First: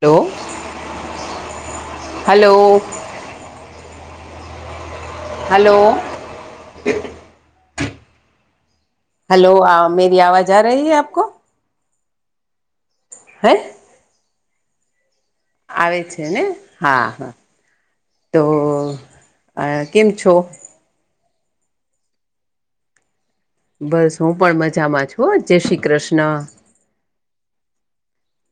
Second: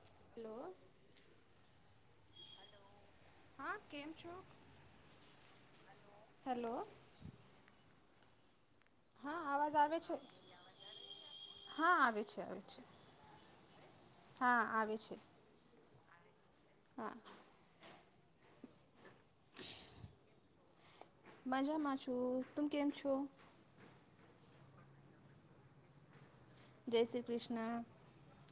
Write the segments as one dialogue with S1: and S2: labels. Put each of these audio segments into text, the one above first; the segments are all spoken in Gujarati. S1: Hello hello.
S2: હા કેમ છો.
S1: હલો.
S2: હલો. હા
S1: હેલો
S2: અવાજ
S1: અ
S2: આવે છે
S1: મેરી આવાજ આ રહી હે આપકો.
S2: હા આવે છે આવે છે.
S1: હે.
S2: હા આવે છે.
S1: આવે છે ને હા હા તો કેમ છો
S2: માજામાં છું તુમ કેમ છો
S1: બસ હું પણ મજામાં છું જય શ્રી કૃષ્ણ
S2: જય શ્રી કૃષ્ણ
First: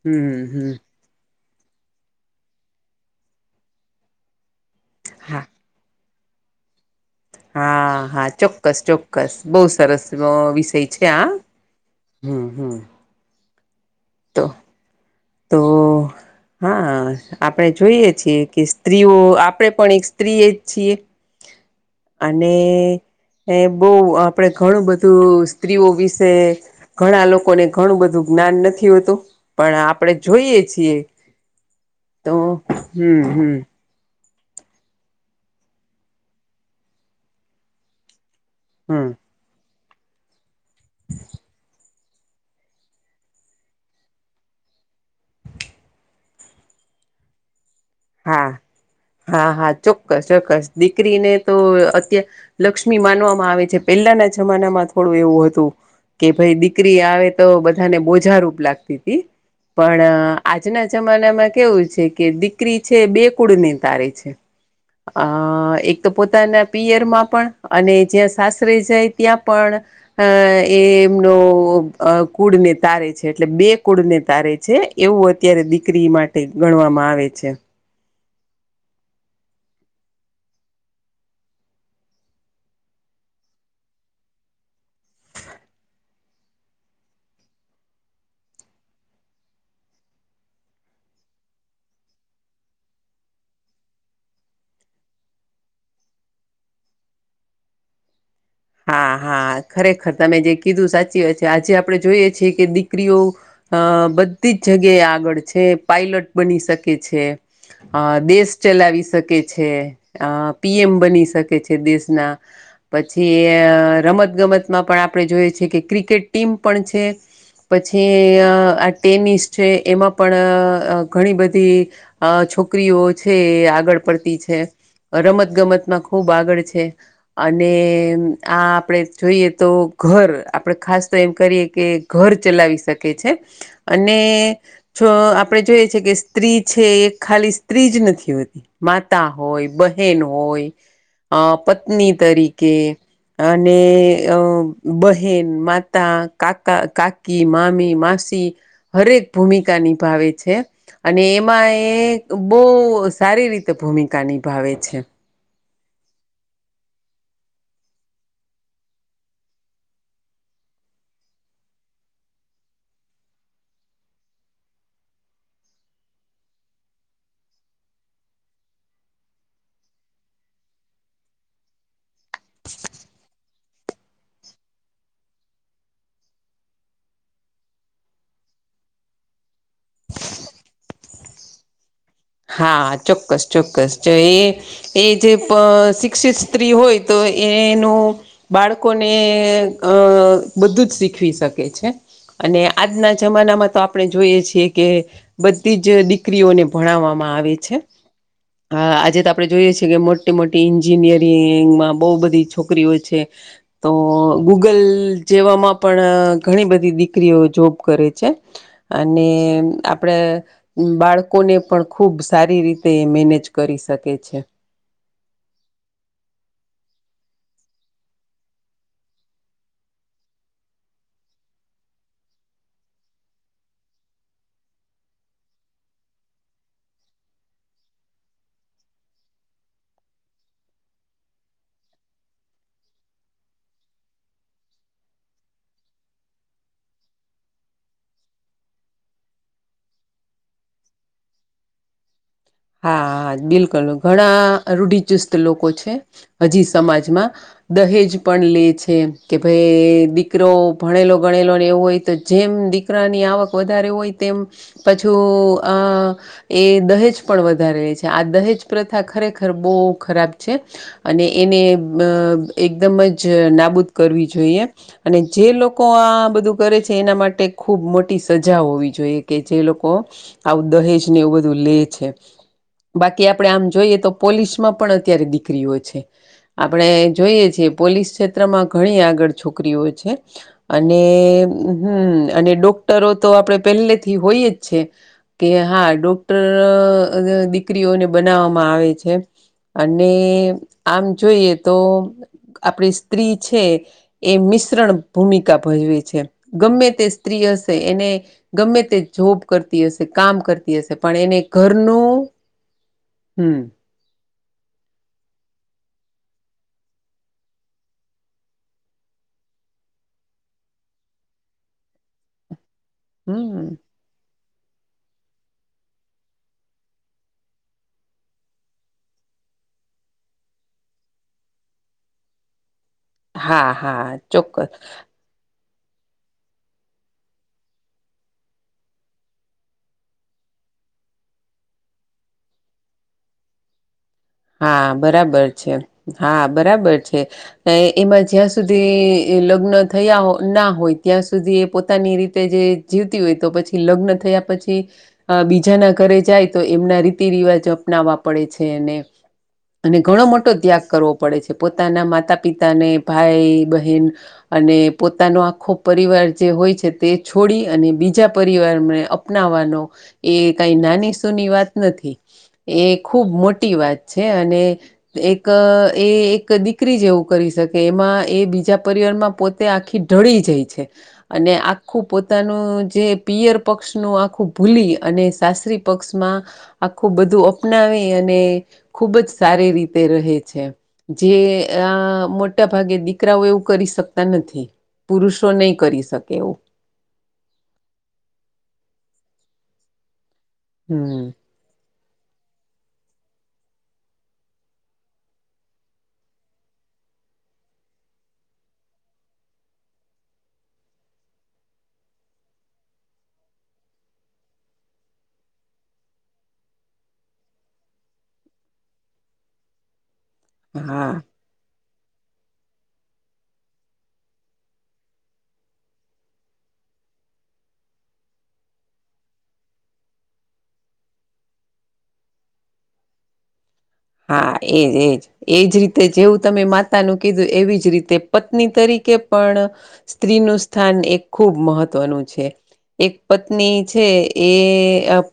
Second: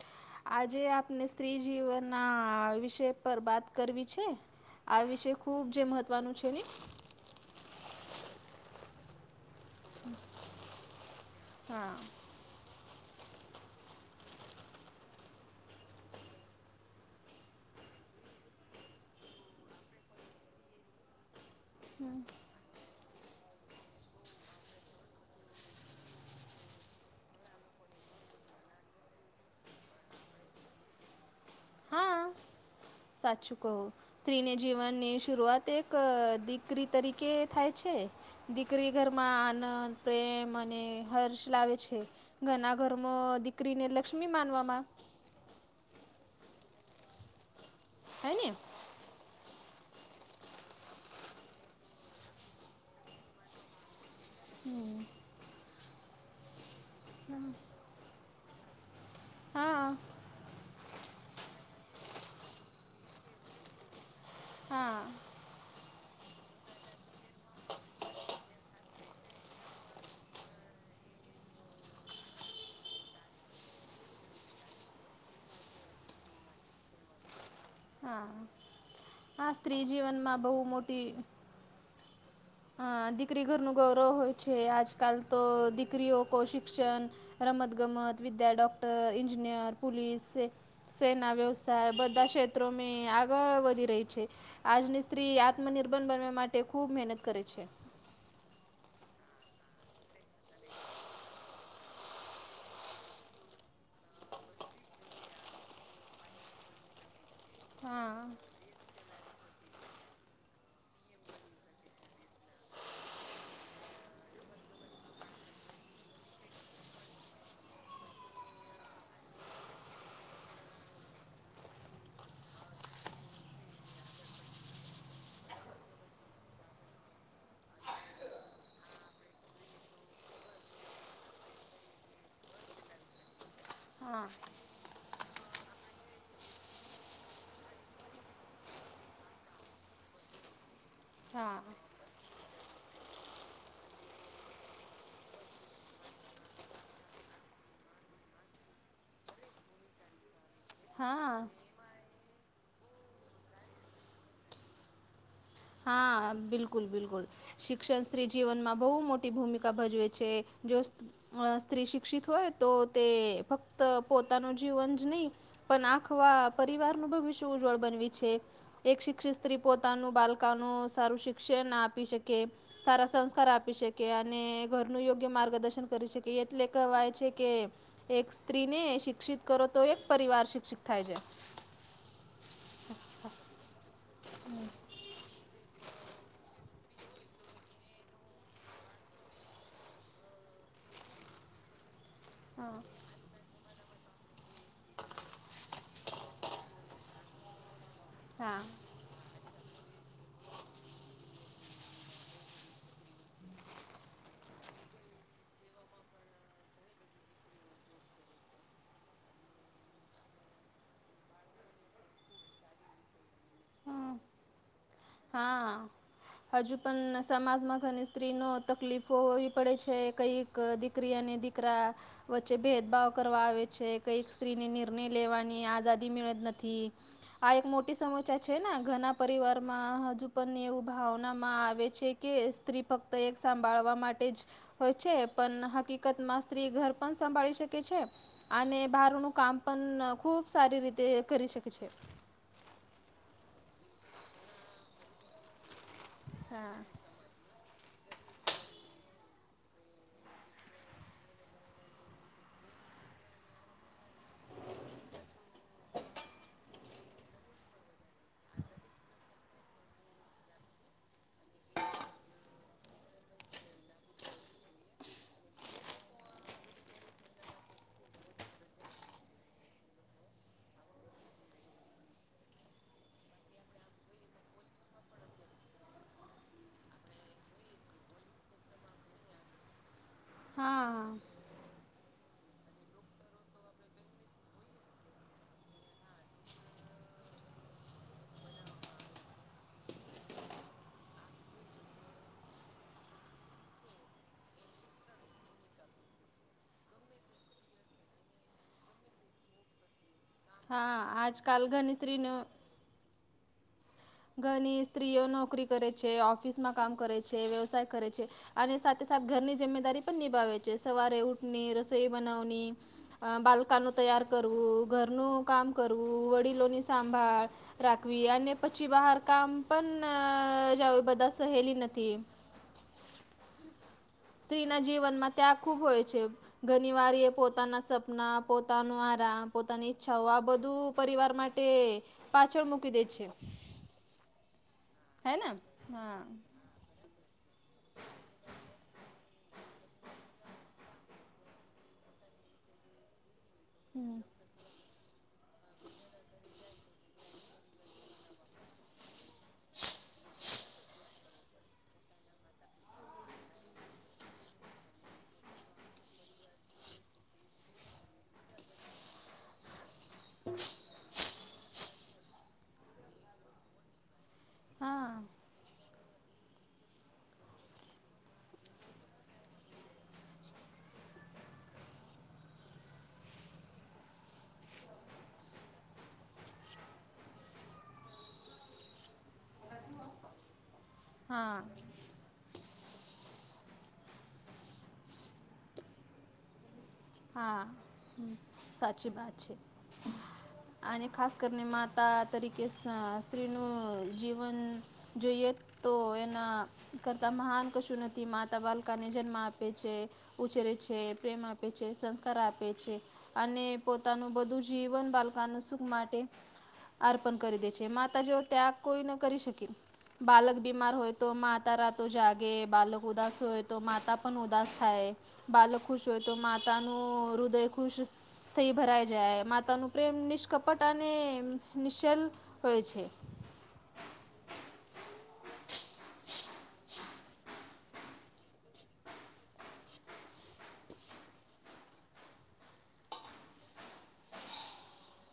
S1: હમ હમ
S2: આજે આપને સ્ત્રીજીવનના વિષય પર વાત કરવી છે આ વિષ
S1: હા
S2: ખૂબ જે મહ ત્વાનું છે.
S1: હા હા ચોક્કસ ચોક્કસ બહુ સરસ નો વિષય છે આ
S2: હા.
S1: હમ હમ તો. તો હા. આપણે જોઈએ છીએ કે સ્ત્રીઓ આપણેે પણ એક સ્ત્રીએ જ છીએ. અને. એ બહુ આપડે ઘણું બધું સ્ત્રીઓ વિશે. ઘણા લોકોને ઘણું બધું જ્ઞાન નથી હોતું પણ. આપણે જોઈએ છીએ. તો. હમ
S2: સાચુ
S1: હમ
S2: ક‌ઉ. સ્ત્રીને જીવનની શરૂઆત એક દીકરી તરીકે થાય છે. દીકરી
S1: હમ
S2: ઘરમાં આનંદ પ્રેમ અને હર્ષ લાવે છે ઘના ઘરમાં દીકરીને લક્ષ્મી માનવામાં. હે ને
S1: હા હા હા ચોક્કસ ચોક્કસ દીકરીને તો અત. લક્ષ્મી માનવામાં આવે છે પેલાના જમાનામાં થોડું એવું હતું કે ભાઈ દીકરી આવે તો બધાને બોજા રૂપ લાગતી હતીી.
S2: હા
S1: પણ આજના જમાનામાં કેવું છે કે. દીકરી છે બે કુડ ને તારે છે.
S2: હા
S1: અ એક તો પોતાના પિયરમાં પણ અને જ્યાં સાસરે જાય ત્યાં પણ અ એ એમનો કુળને તારે છે એટલે બે કુળને તારે છે. એવું અત્યારે દીકરી માટે ગણવામાં આવે છે.
S2: હા આ સ્ત્રી જીવનમાં બહુ મોટી હ દીકરી ઘરનુંું ગૌરવ હોય છે આજકાલ તો દીકરીઓ કૌશિક. શિક્ષણ રમત ગમત વિદ્યા ડોક્ટર ન્જિનિયર પોલીસ સેના વ્યવસાય બધા ક્ષેત્રો મે આગળ વધી રહી છે. આજની સ્ત્રી આત્મનિર્ભર બનવા માટે ખૂબ મહેનત કરે છે.
S1: હા હા ખરેખર તમે જે કીધું સાચી વાત છે આજે આપડણે જોઈએ છીએ કે દીકરીઓ અ બધી જ જગ્યાએ આગળ છે, પાયલટ બની શકે છે. અ
S2: હા
S1: દેશ ચલાવી શકે છે. અ પીએમ બની શકે છે દેશના જે રમત ગમતમાં પણ આપણે જોઈએ છેએ કે ક્રિકેટ ટીમ પણ છે. પછી આ ટેનિસ છે એમાં પણ ઘણી બધી અ છોકરીઓ છે આગળ પડતી છે. રમત ગમતમાં ખુબ આગળ છે અને એમ આ આપણે જોઈએ તો ઘર આપણે ખાસ તો એમ કરીએ કે ઘર ચલાવી શકે છે. અને
S2: હા
S1: જો આપણેે જોઈએ છે કે સ્ત્રી છે એ ખાલી સ્ત્રી જ નથી હોતી માતા હોય બહેન હોય અ
S2: હા
S1: પત્ની તરીકે. અને અ બહેન માતા કાકા કાકી મામી માસી હરેક ભૂમિકા નિભાવે છે. અને
S2: હા
S1: એમાં એ બો સારી રીતે ભૂમિકા નિભાવે છે
S2: હા બિલકુલ બિલકુલ શિક્ષણ સ્ત્રી જીવનમાં બહુ મોટી ભૂમિકા ભજવે છે અ સ્ત્રી શિક્ષિત હોય તો તે ફક્ત પોતાનું જીવન જ નહી પણ આંખવા પરિવારનું ભવિષ્ય ઉજ્જવળ બનવી છે એક શિક્ષિત સ્ત્રી પોતાનું બાલ નું સારું શિક્ષણ આપી શકે સારા સંસ્કાર આપી શકે કે અને ઘરનું યોગ્ય માર્ગદર્શન કરી શકે એટલે કહેવાય છે કે એક સ્ત્રીને શિક્ષિત કરો તો એક પરિવાર શિક્ષિત થાય છે
S1: હા ચોક્કસ ચોક્કસ જો એ એ જે પ શિક્ષિત સ્ત્રી હોય તો એ એનું બાળકોને અ બધું જ શીખવી શકે છે અને
S2: હા
S1: આજના જમાનામાં તો આપણે જોઈએ છીએ કે બધી જ દીકરીઓને ભણાવામાં માં આવે છે હા આજે તો આપણે જોઈએ છીએ કે મોટી મોટી ન્જિનિયરિંગંગમાં બહુ બધી છોકરીઓ છે તો ગૂગલ જેવામાં પણ ઘણી બધી દીકરીઓ જોબ કરે છે અને આપડે બાળકોને પણ ખૂબ સારી રીતે એ મેનેજ કરી
S2: હા
S1: શકે છે
S2: હા હજુ પણ સમાજમાં ઘણી સ્ત્રી નો તકલીફો હોવી પડે છે કઈ ક દીકરી અને દીકરા વચ્ચે ભેદભાવ કરવા આવે છે કઈક સ્ત્રીને નિર્ણય લેવાની આઝાદી મેળત નથી આ એક મોટી સમસ્યા છે ને ઘણા પરિવાર માં હજુ પણ એવું ભાવનામાં આવે છે કે સ્ત્રી ફક્ત એક સાંભળવા માટે જ હોય છે પણ હકીકતમાં સ્ત્રી ઘર પણ સંભાળી શકે છે અને બહારનું કામ પણ ખૂબ સારી રીતે કરી શકે છે
S1: હા બિલકુલ ઘણા રૂઢિચુસ્ત લોકો છે હજી
S2: હા.
S1: સમાજમાં દહેજ પણ લે છે કે ભાઈ દીકરો ભણેલો ગણેલો ને એવું હોય તો જેમ દી કરાની આવક વધારે હોય તેમ પછું આ એ દહેજ પણ વધારે રહી છે આ દહેજ પ્રથા ખરેખર બહુ ખરાબ છે. અને એને અ એકદમ જ નાબૂદ કરવી જોઈએ. અને જે લોકો આ બધું કરે છે એના માટે ખૂબ મોટી સજા હોવી જોઈએ કે જે લોકો. આવું દહેજ ને એવું બધું લે છે. બાકી આપડણે આમ જોઈએ તો પોલીસમાં પણ અત્યારે દીકરીઓ છે. આપણે જોઈએ છીએ પોલીસ ક્ષેત્રમાં ઘણી આગળ છોકરીઓ છે. અને
S2: હા.
S1: હમ અને ડોક્ટરો તો આપડે પહેલેથી હોય જ છે. કે હા ડોક્ટર દીકરીઓને બનાવવામાં આવે છે. અને આમ જોઈએ તો આપડી સ્ત્રી છે. એ મિશ્રણ ભૂમિકા ભજવે છે ગમે તે સ્ત્રી હશે એને. ગમે તે જોબ કરતી હશે કામ કરતી હશે
S2: હા
S1: પણ એને
S2: આજકાલ
S1: ઘર
S2: ઘણી સ્ત્રીનો
S1: હમ
S2: ઘણી સ્ત્રીઓ નોકરી કરે છે ઓફિસમાં કામ કરે છે વ્યવસાય કરે છે. અને સાથે સાથે ઘરની જિમ્મેદારી પણ નિભાવે છે સવારે ઉઠની રસોઈ બનાવની અ
S1: હમ
S2: બાલકનું તૈયાર ઘરનું કામ કરવું વડીલોની સાંભળ રાખવી અને પછી ચી બહાર કામ પણ જ બધા સહેલી નથી
S1: હા હા ચોક્કસ
S2: સ્ત્રીના જીવનમાં ત્યાં ખુબ હોય છે ઘણી વાર એ પોતાના સપના પોતાનું આરામ પોતાની ઈચ્છાઓ આ બધું પરિવાર માટે તે પાછળ મૂકી દે છે
S1: હા બરાબર છે હા બરાબર છે અ એમાં જ્યાં સુધી લગ્ન થયા ના હોય ત્યાં સુધી એ પોતાની રીતે જે જીવતી હોય તો પછી લગ્ન
S2: હમ
S1: થયા પછી બીજાના ઘરે જાય તો એમના રીતિ રિવાજ અપનાવવા પડે છે અને અને ઘણો મોટો ત્યાગ કરવો પડે છે પોતાના માતા પિતાને ભાઈ બહેન અને પોતાનો આખો પરિવાર જે હોય છે તે છોડી અને બીજા પરિવારને અપનાવાનો એ કઈ નાની સુૂની વાત નથી એ ખૂબ મોટી વાત છે અને
S2: હા
S1: એક એ એક દીકરી જેવું કરી શકે એમાં એ બીજા પરિવારમાં પોતે તે આખી ડળી જાય છે અને આખું પોતાનું જે પિયર પક્ષનુંું આખું ભૂલી અને સાસરી પક્ષમાં આખું બધું અપનાવે અને ખુબ જ સારી રીતે રહે છે જે
S2: હા
S1: આ મો મોટા ભાગે દીકરાઓ એવું કરી શકતા નથી પુરુષો નહી કરી શકે એવું
S2: હા સાચી વાત છે અને ખાસ
S1: હમ
S2: કરને માતા તરીકે સ્ત્રીનું જીવન જોઈએ તો એના કરતાં મહાન કશું નથી માતા બાલકાને જન્મ આપે છે ઉ્રે છે પ્રેમ આપે છે સંસ્કાર આપે છે અને પોતાનું બધું જીવન બાળકા ન સુખ માટે અર્પણ કરી દે છે માતા જેઓ ત્યા કોઈ ન કરી શકી બાલક બીમાર
S1: હા
S2: હોય તો માત તાર તો જાગે બાલક ઉદાસ હોય તો માતા પણ ઉદાસ થાય બાલક ખુશ હોય તો મા તનુંું રુદય ખુશ થઈ ભરાઈ જાય માતા નો પ્રેમ નિષ્કપટ અને નિશ્ચલ હોય છે
S1: હા એજ એજ એજ રીતે જેવું તમે માતાનું કીધું એવી જ રીતે પત્ની તરીકે પણ સ્ત્રીનું સ્થાન એ ખૂબ મહત્વનું છે એક પત્ની છે એ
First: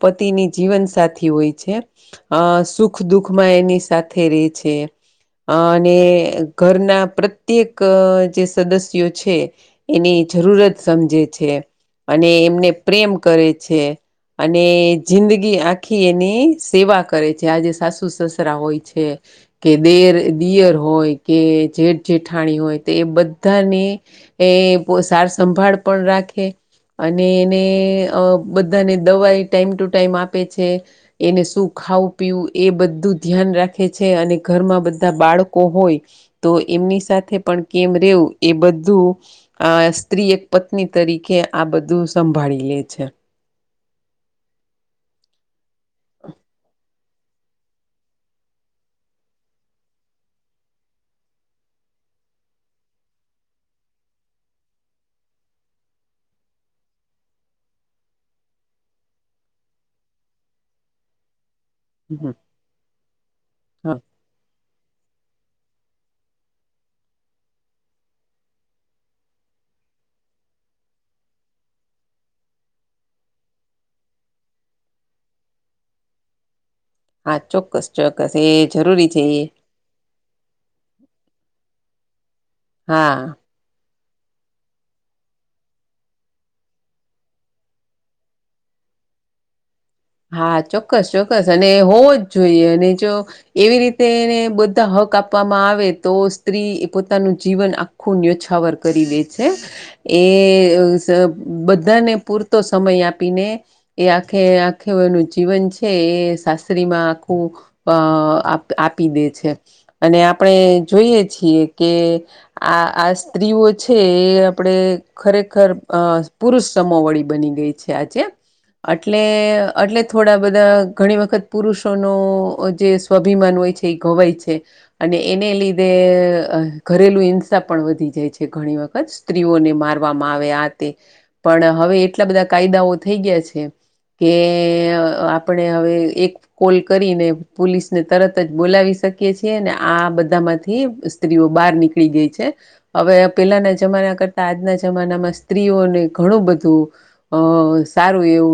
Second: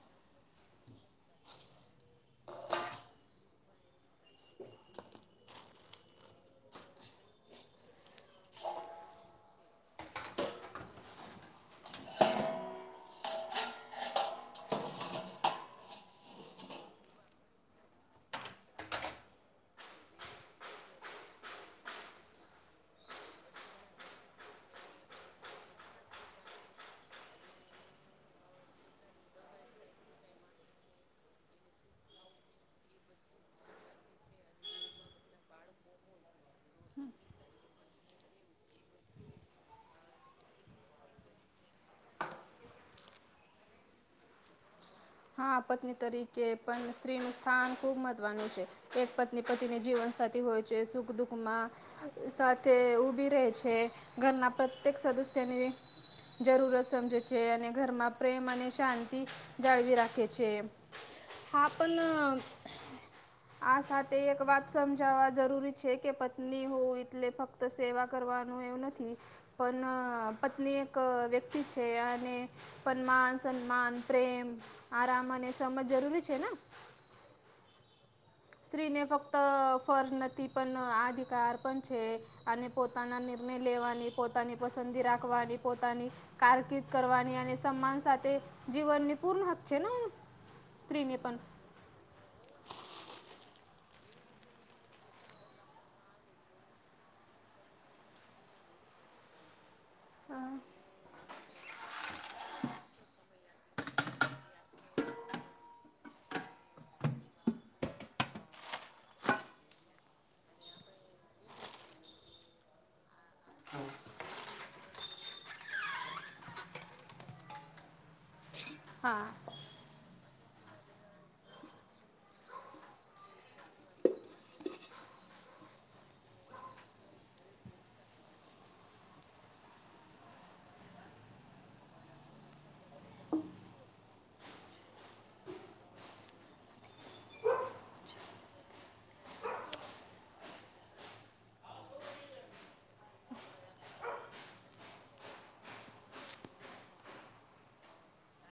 S1: પતિની જીવનસાથી હોય છે અ સુખ દુઃખમાં એની સાથે રે છે અ અને ઘરના પ્રત્યેક જે સદસ્યો છે એની જરૂરત સમજે છે અને એમને પ્રેમ કરે છે અને જિંદગી આખી એની સેવા કરે છે આજે સાસુ સુસસરા હોય છે કે દેર દિયર હોય કે જેઠ જેઠાણી હોય તો એ બધાને એ સાર સંંભાળ પણ રાખે અને એને બધાને દવાઈ ટાઈમ ટુ ટાઈમ આપે છે એને શું ખાવું પીવું એ બ બધું ધ્યાન રાખે છે અને ઘરમાં બધા બાળકો હોય તો એમની સાથે પણ કેમ રવું એ બધું આ સ્ત્રી એક પત્ની તરીકે આ બધું સંભાળી લે છે
S2: હા પત્ની તરીકે પણ સ્ત્રીનું સ્થાન ખૂબ મહત્વનું છે એક પત્ની પતિની જીવન સાથી હોય છે સુખ દુઃખમાં સાથે ઉભી રહે છે ઘરના પ્રત્યેક સદસ્યની જરૂરત સમજે છે અને ઘરમાં પ્રેમ અને શાંતિ જાળવી રાખે કે જે હા પણ
S1: [inaudible]
S2: આ
S1: હા
S2: સાથે એક વાત સમજાવવા જરૂરી છે કે પત્ની હોવ એટલે ફ ફકત સેવા કરવાનું એવું નથી પણ પત્ની એક વ્યક્તિ છે અને સમાન સન્માન પ્રેમ આરામ અને એ સમજ જરૂરી છે ને
S1: હા ચોક્કસ ચોક્કસ એ
S2: સ્ત્રીને
S1: જરૂરી છે
S2: ફક્ત
S1: એ
S2: ફર નથી પણ આધિકાર પણ છે અને
S1: હા
S2: પોતાના લેવાની પોતાની પસંદગી રાખવાની પોતાની કારકિર્દ કરવાની અને સન્માન સાથે જીવનની પૂર્ણ હક છે ને
S1: હા ચોક્કસ
S2: સ્ત્રીને પણ
S1: ચોક્કસ અને હોવો જ જોઈએ અને જો એવી રીતે એને બધા હક આપવામાં આવે તો સ્ત્રી ઈ પોતાનું જીવન આ ખુ ન્યોછાવર કરી દે છે
S2: હા
S1: એ અ સ બધાને પૂરતો સમય આપીને એ આખે આખ આખે ન જીવન છે એ શાસ્ત્રીમાં આખું અ આપી દે છે અને આપણે જોઈએ છીએ કે આ આ સ્ત્રીઓ છે એ આપણે ખરેખર અ પુરુષ સમો વળી બની ગઈ છે આજે એટલે એટલે થોડા બધા ઘણી વખત પુરુષોનો જે સ્વાભિમાન હોય છે એ ઘવાય છે અને એને લીધે ઘરેલુ હિંસા પણ વધી જાય છે ઘણી વખત સ્ત્રીઓને મારવામાં આવે આ તે પણ હવે એટલા બધા કાયદાઓ થઈ ગયા છે કે એ આપણે હવે એક કોલ કરીને પોલીસને તરત જ બોલાવી શકીએ છીએ ને આ બધા માંથી સ્ત્રીઓ બહાર નીકળી ગઈ છે હવે પેલાના જમાના કરતા આજના જમાનામાં સ્ત્રીઓને ઘણું બધું અ સારું એવું